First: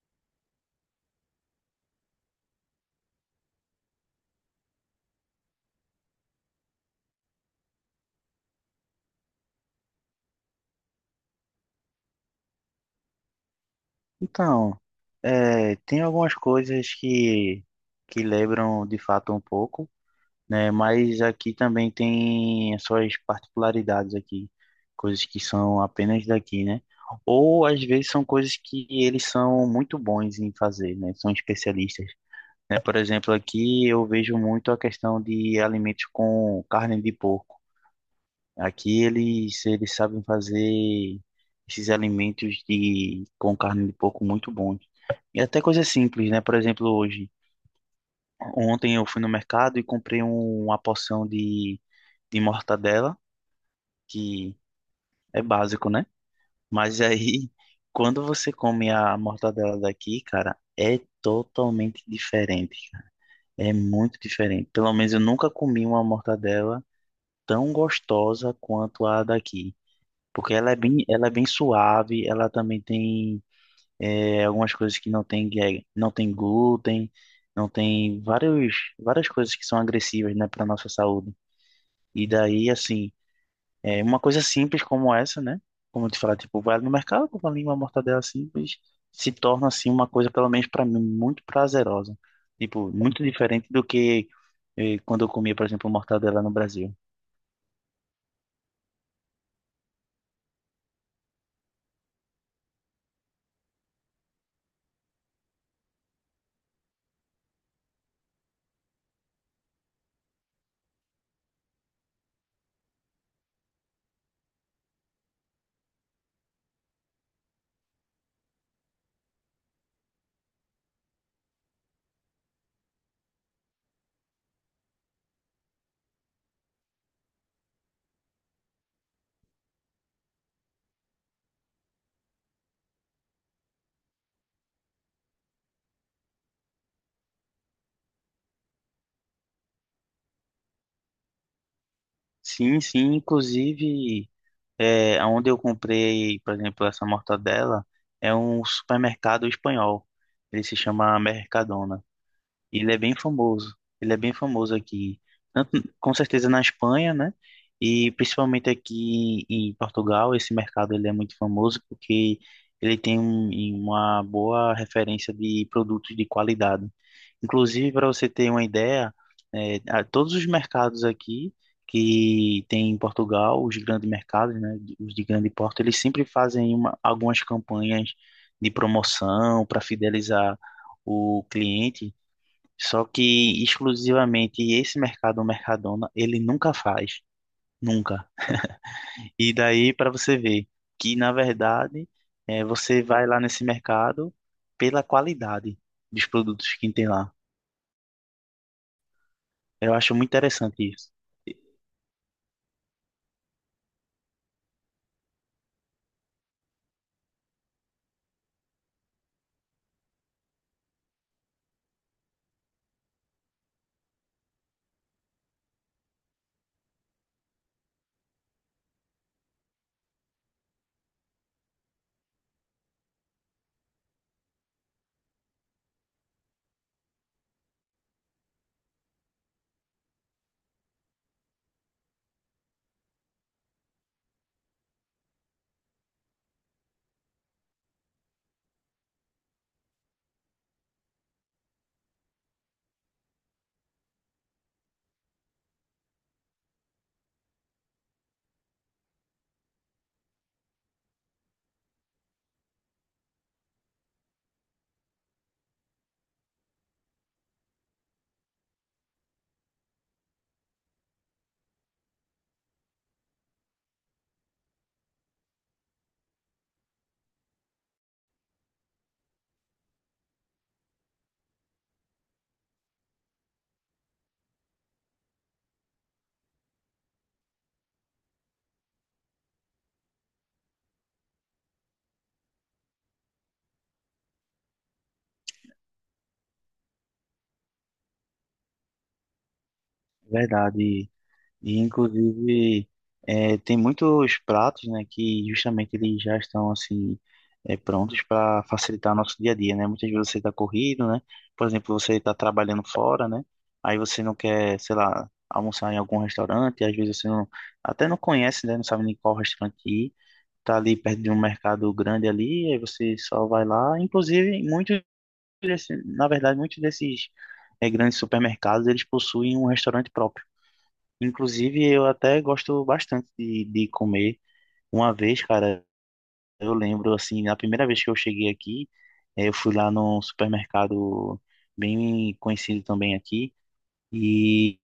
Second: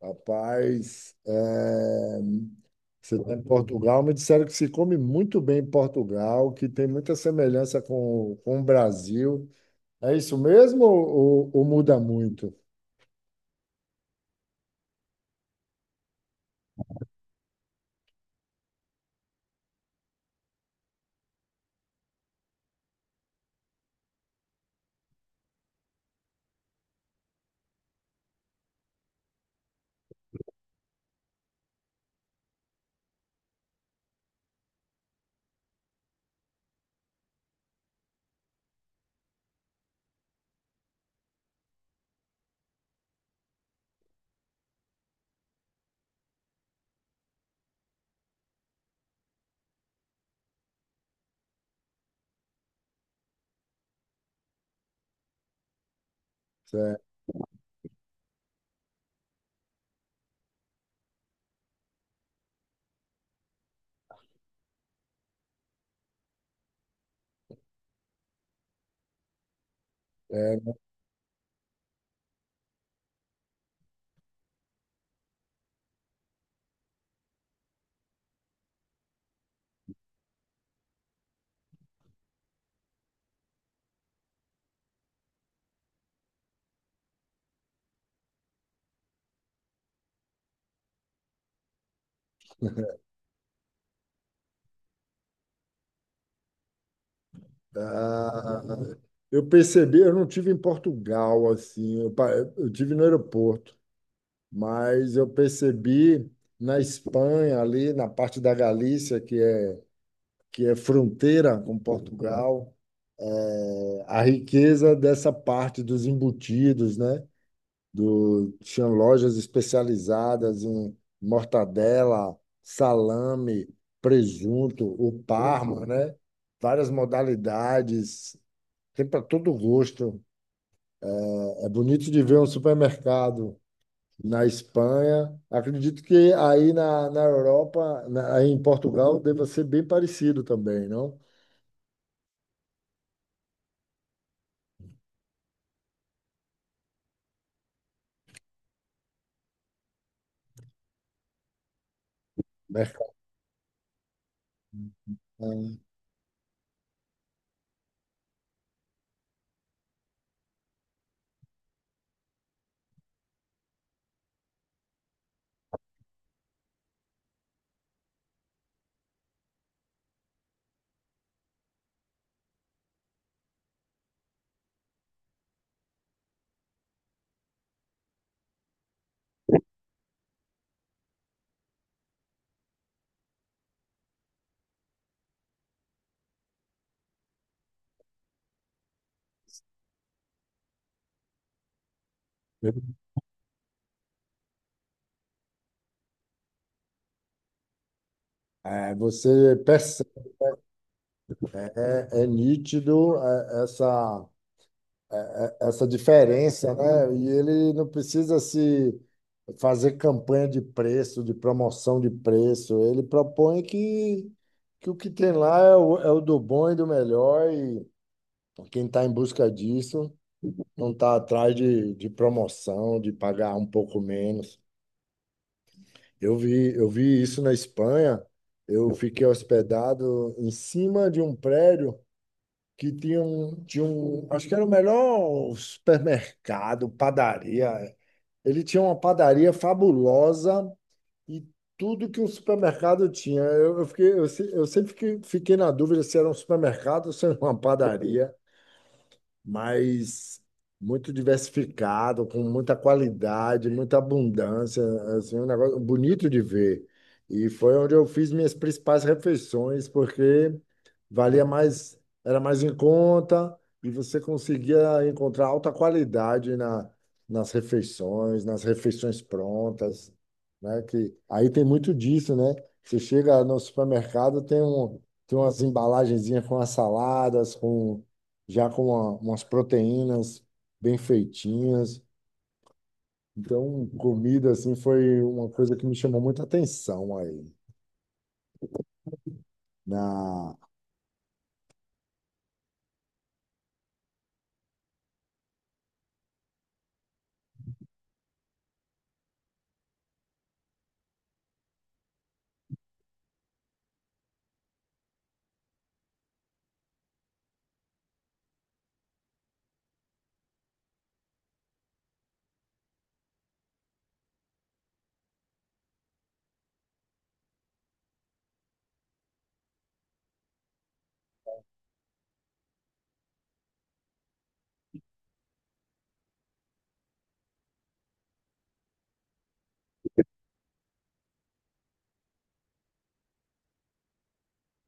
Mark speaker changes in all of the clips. Speaker 1: Rapaz, você está em Portugal, me disseram que se come muito bem em Portugal, que tem muita semelhança com o Brasil. É isso mesmo ou muda muito?
Speaker 2: Então, tem algumas coisas que lembram de fato um pouco, né? Mas aqui também tem as suas particularidades aqui, coisas que são apenas daqui, né? Ou às vezes são coisas que eles são muito bons em fazer, né? São especialistas, né? Por exemplo, aqui eu vejo muito a questão de alimentos com carne de porco. Aqui eles sabem fazer esses alimentos de, com carne de porco muito bons. E até coisa simples, né? Por exemplo, ontem eu fui no mercado e comprei uma porção de mortadela, que é básico, né? Mas
Speaker 1: Certo.
Speaker 2: aí, quando você come a mortadela daqui, cara, é totalmente diferente, cara. É muito diferente. Pelo menos eu nunca comi uma mortadela tão gostosa quanto a daqui. Porque
Speaker 1: É,
Speaker 2: ela é bem suave, ela também tem algumas coisas que não tem, não tem glúten, não tem várias coisas que são agressivas, né, para nossa saúde. E daí, assim, é uma coisa simples como essa, né? Como eu te falar, tipo, vai no mercado, compra ali uma mortadela simples, se torna, assim, uma coisa, pelo menos para mim, muito prazerosa. Tipo, muito diferente do que quando eu comia, por exemplo, mortadela no Brasil.
Speaker 1: ah, eu percebi, eu não tive em Portugal, assim, eu tive no aeroporto, mas eu percebi na Espanha, ali na parte da Galícia, que é fronteira com Portugal, a riqueza dessa parte dos embutidos, né? Do, tinha lojas especializadas em mortadela, salame, presunto, o Parma, né? Várias modalidades, tem para todo gosto. É bonito de ver um supermercado na Espanha. Acredito que aí na Europa, aí em Portugal, deva ser bem parecido também, não?
Speaker 2: Sim, sim, inclusive. É, onde eu comprei, por exemplo, essa mortadela é um supermercado espanhol. Ele se chama Mercadona. Ele é bem famoso. Ele é bem famoso aqui, tanto,
Speaker 1: Mercado-
Speaker 2: com certeza na Espanha, né? E principalmente aqui em Portugal, esse mercado ele é muito famoso porque ele tem uma boa referência de produtos de qualidade. Inclusive, para você ter uma ideia, é, todos os mercados aqui que tem em Portugal, os grandes mercados, né, os de grande porte, eles sempre fazem uma, algumas campanhas de promoção para fidelizar o cliente, só que exclusivamente esse mercado, o Mercadona, ele nunca faz, nunca. E daí para você ver que na verdade você vai lá nesse mercado pela qualidade dos produtos que tem lá.
Speaker 1: você
Speaker 2: Eu
Speaker 1: percebe.
Speaker 2: acho muito interessante isso.
Speaker 1: É nítido, essa diferença, né? E ele não precisa se fazer campanha de preço, de promoção de preço. Ele propõe que o que tem lá é é o do bom e do melhor, e quem está em busca disso não está atrás de promoção, de pagar um pouco menos. Eu vi isso na Espanha. Eu fiquei hospedado em cima de um prédio que tinha acho que era o melhor supermercado, padaria. Ele tinha uma padaria fabulosa e tudo que um supermercado tinha. Eu sempre fiquei na dúvida se era um supermercado ou se era uma padaria, mas muito diversificado, com muita qualidade, muita abundância, assim, um negócio bonito de ver. E foi onde eu fiz minhas principais refeições, porque valia mais, era mais em conta e você conseguia encontrar alta qualidade nas refeições prontas, né? Que aí tem muito disso, né? Você chega no supermercado, tem umas embalagenzinhas com as saladas, com já com umas proteínas bem feitinhas. Então, comida assim foi uma coisa que me chamou muita atenção aí. Na...
Speaker 2: Verdade. E, inclusive, tem muitos pratos, né, que justamente eles já estão, assim, prontos para facilitar nosso dia a dia, né? Muitas vezes você está corrido, né? Por exemplo, você está trabalhando fora, né? Aí você não quer, sei lá, almoçar em algum restaurante, às vezes você não, até não conhece, né? Não sabe nem qual restaurante ir. Tá ali perto de um mercado grande ali, aí você só vai lá. Inclusive, muitos desses, na verdade, muitos desses grandes supermercados, eles possuem um restaurante próprio. Inclusive, eu até gosto bastante de comer. Uma vez, cara, eu lembro, assim, na primeira vez que eu cheguei aqui, eu fui lá num supermercado bem conhecido também aqui, e,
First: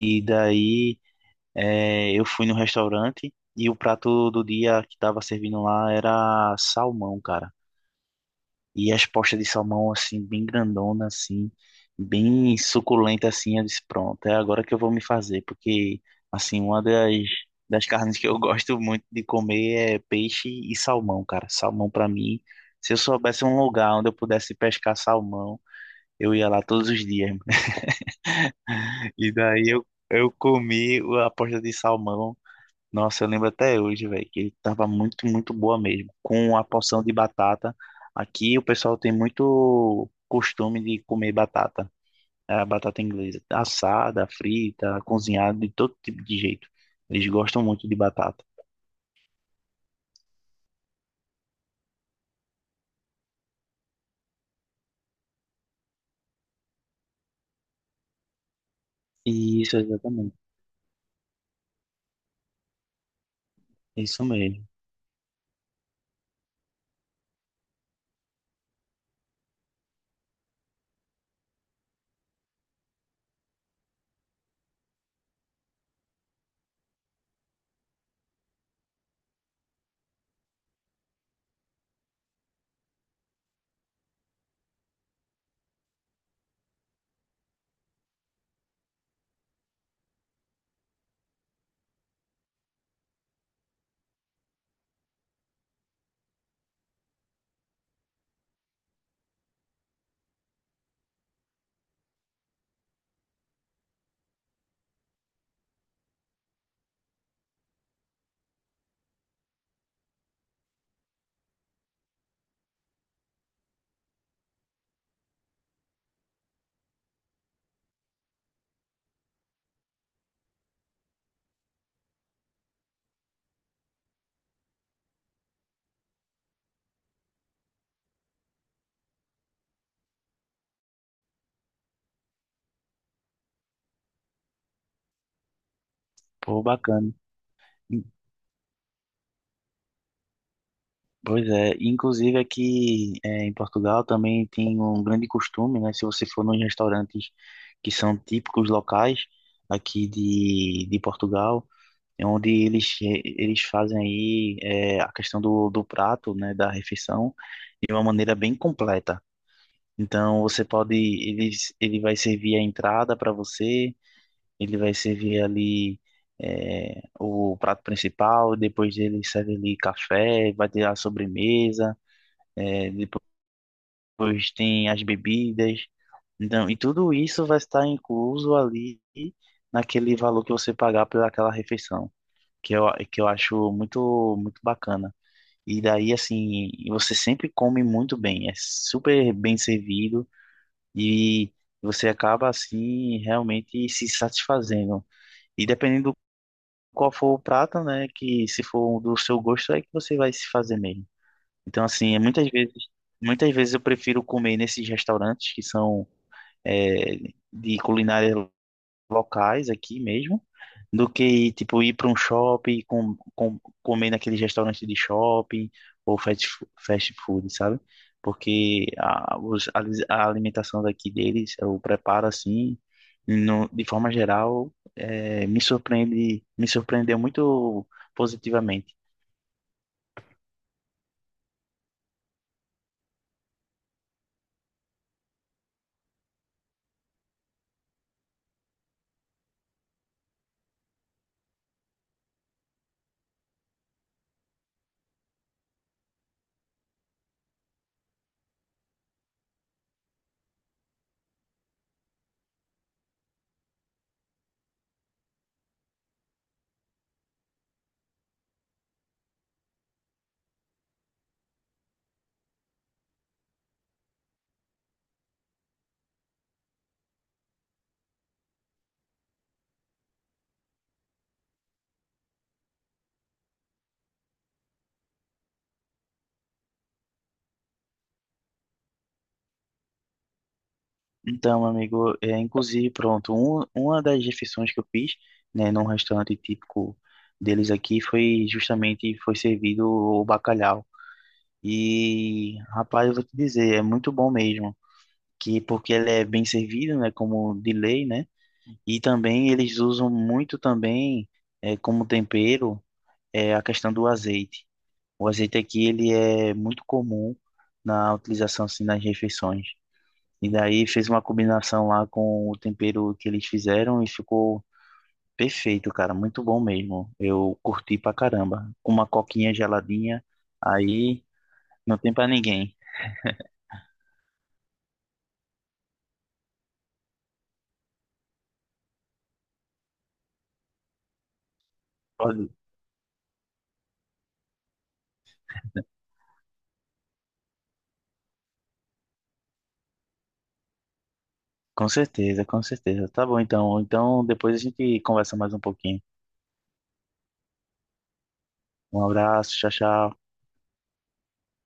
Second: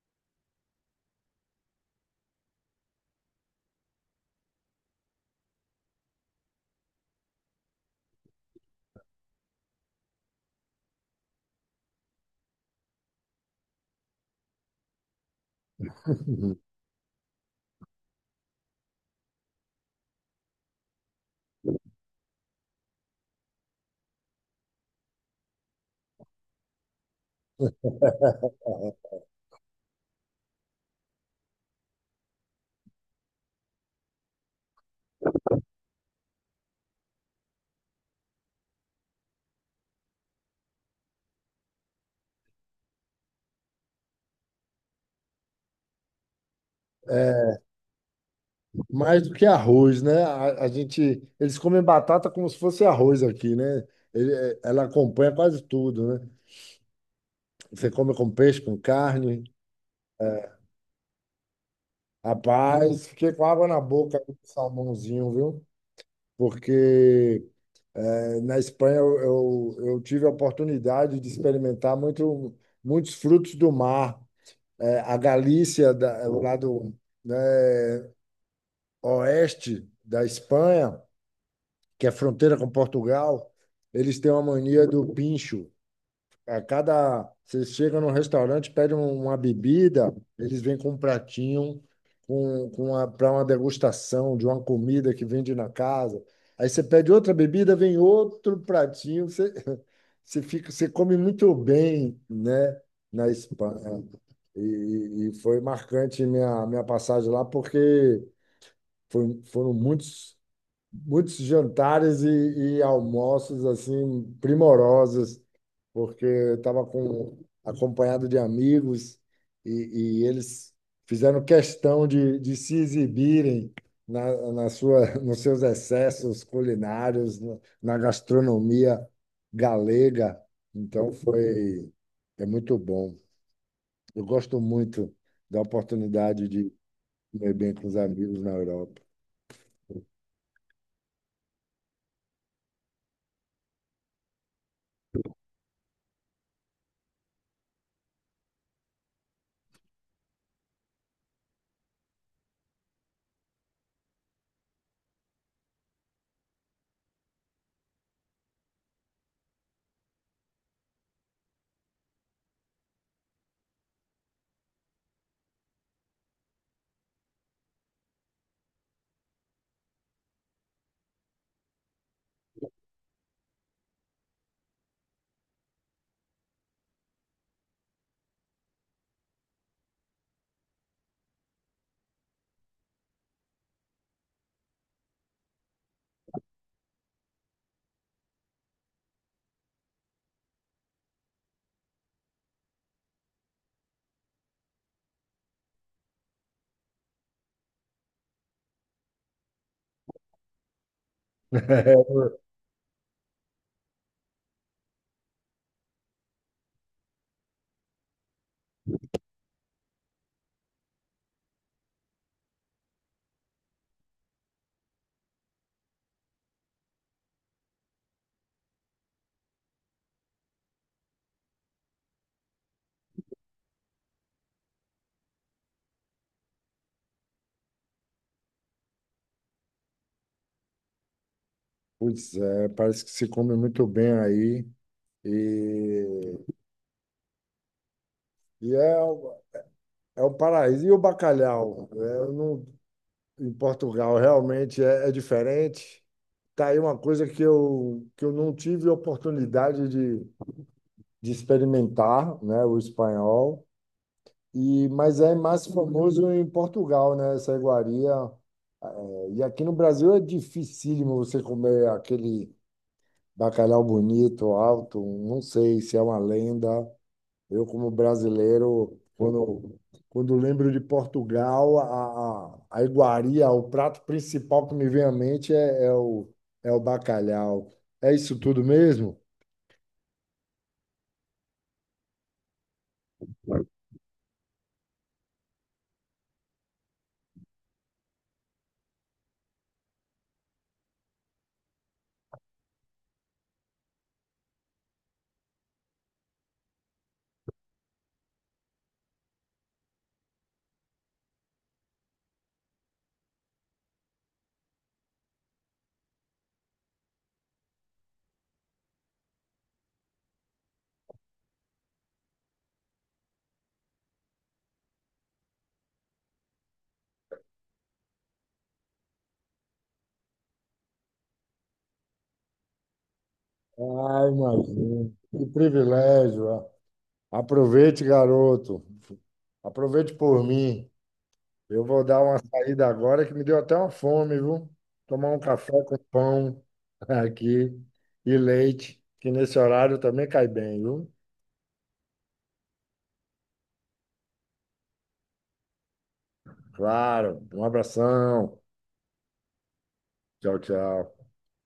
Speaker 2: e daí eu fui no restaurante e o prato do dia que tava servindo lá era salmão, cara. E as postas de salmão, assim, bem grandona, assim, bem suculenta, assim, eu disse, pronto, é agora que eu vou me fazer, porque, assim, uma das, das carnes que eu gosto muito de comer é peixe e salmão, cara. Salmão, pra mim, se eu soubesse um lugar onde eu pudesse pescar salmão, eu ia lá todos os dias. E daí eu comi a posta de salmão. Nossa, eu lembro até hoje, velho, que ele tava muito boa mesmo. Com a porção de batata. Aqui o pessoal tem muito costume de comer batata. É a batata inglesa. Assada, frita, cozinhada, de todo tipo de jeito. Eles gostam muito de batata.
Speaker 1: Mais do que arroz, né? A gente, eles comem batata como se fosse arroz aqui, né? Ela acompanha quase tudo, né? Você come com peixe, com carne.
Speaker 2: Isso, exatamente.
Speaker 1: É, rapaz, fiquei com água na boca
Speaker 2: Isso
Speaker 1: com
Speaker 2: mesmo.
Speaker 1: salmãozinho, viu? Porque na Espanha eu tive a oportunidade de experimentar muitos frutos do mar. A Galícia, o lado, né, oeste da Espanha, que é fronteira com Portugal, eles têm uma mania do pincho a cada. Você chega num restaurante, pede uma bebida, eles vêm com um pratinho com a para uma degustação de uma comida que vende na casa. Aí você pede outra bebida, vem outro pratinho. Você fica, você come muito bem, né, na Espanha. E foi marcante minha passagem lá, porque foram muitos jantares e almoços assim primorosos, porque eu estava com acompanhado de amigos e eles fizeram questão de se exibirem na sua, nos seus excessos culinários, na gastronomia galega. Então foi muito bom. Eu gosto muito da oportunidade
Speaker 2: Pô,
Speaker 1: de
Speaker 2: bacana.
Speaker 1: comer bem com os amigos na Europa.
Speaker 2: Pois é, inclusive aqui em Portugal também tem um grande costume, né? Se você for nos restaurantes que são típicos locais aqui de Portugal, é onde eles, eles fazem aí é, a questão do, do prato, né, da refeição, de uma maneira bem completa. Então você pode, ele vai servir a entrada para você, ele vai servir ali é, o prato principal, depois ele serve ali café, vai ter a sobremesa, é, depois tem as bebidas. Então, e tudo isso vai estar incluso ali naquele valor que você pagar por aquela refeição que eu, que eu acho muito, muito bacana. E daí, assim, você sempre come muito bem, é super bem servido e você acaba, assim, realmente se satisfazendo. E dependendo qual for o prato, né, que se for um do seu gosto, é que você vai se fazer mesmo. Então, assim, é muitas vezes eu prefiro comer nesses restaurantes que são, é, de culinária locais aqui mesmo, do que tipo ir para um shopping, comer naquele restaurante de shopping ou fast food, sabe? Porque a alimentação daqui deles, o preparo assim, no, de forma geral, é, me surpreende, me surpreendeu muito positivamente.
Speaker 1: Pois é, parece que se come muito bem aí. E, e é, o- é o paraíso. E o bacalhau? É, não, em Portugal realmente é diferente. Tá aí uma coisa que que eu não tive oportunidade de experimentar, né, o espanhol. E, mas é mais famoso em Portugal, né, essa iguaria. É, e aqui no Brasil é dificílimo você comer aquele bacalhau bonito, alto. Não sei se é uma lenda. Eu, como brasileiro, quando lembro de Portugal, a iguaria, o prato principal que me vem à mente é o bacalhau. É isso tudo mesmo?
Speaker 2: Então, amigo, é, inclusive, pronto, um, uma das refeições que eu fiz, né, num restaurante típico deles aqui foi justamente foi servido o bacalhau. E, rapaz, eu vou te dizer, é muito bom mesmo. Que porque ele é bem servido, né? Como de lei, né? E também eles usam muito também é, como tempero é, a questão do azeite. O azeite aqui ele é muito comum na utilização assim, nas refeições. E daí fez uma combinação lá com o tempero que eles fizeram e ficou perfeito, cara. Muito bom mesmo. Eu curti pra caramba. Com uma coquinha geladinha, aí não tem pra ninguém.
Speaker 1: Ah, imagino. Que privilégio. Ah. Aproveite, garoto. Aproveite por mim. Eu vou dar uma saída agora que me deu até uma fome, viu? Tomar um café com pão aqui e leite, que nesse horário também cai bem, viu?
Speaker 2: Com certeza, com certeza. Tá bom, então. Então, depois a gente conversa mais um pouquinho.
Speaker 1: Claro. Um abração.
Speaker 2: Um abraço, tchau, tchau.
Speaker 1: Tchau, tchau.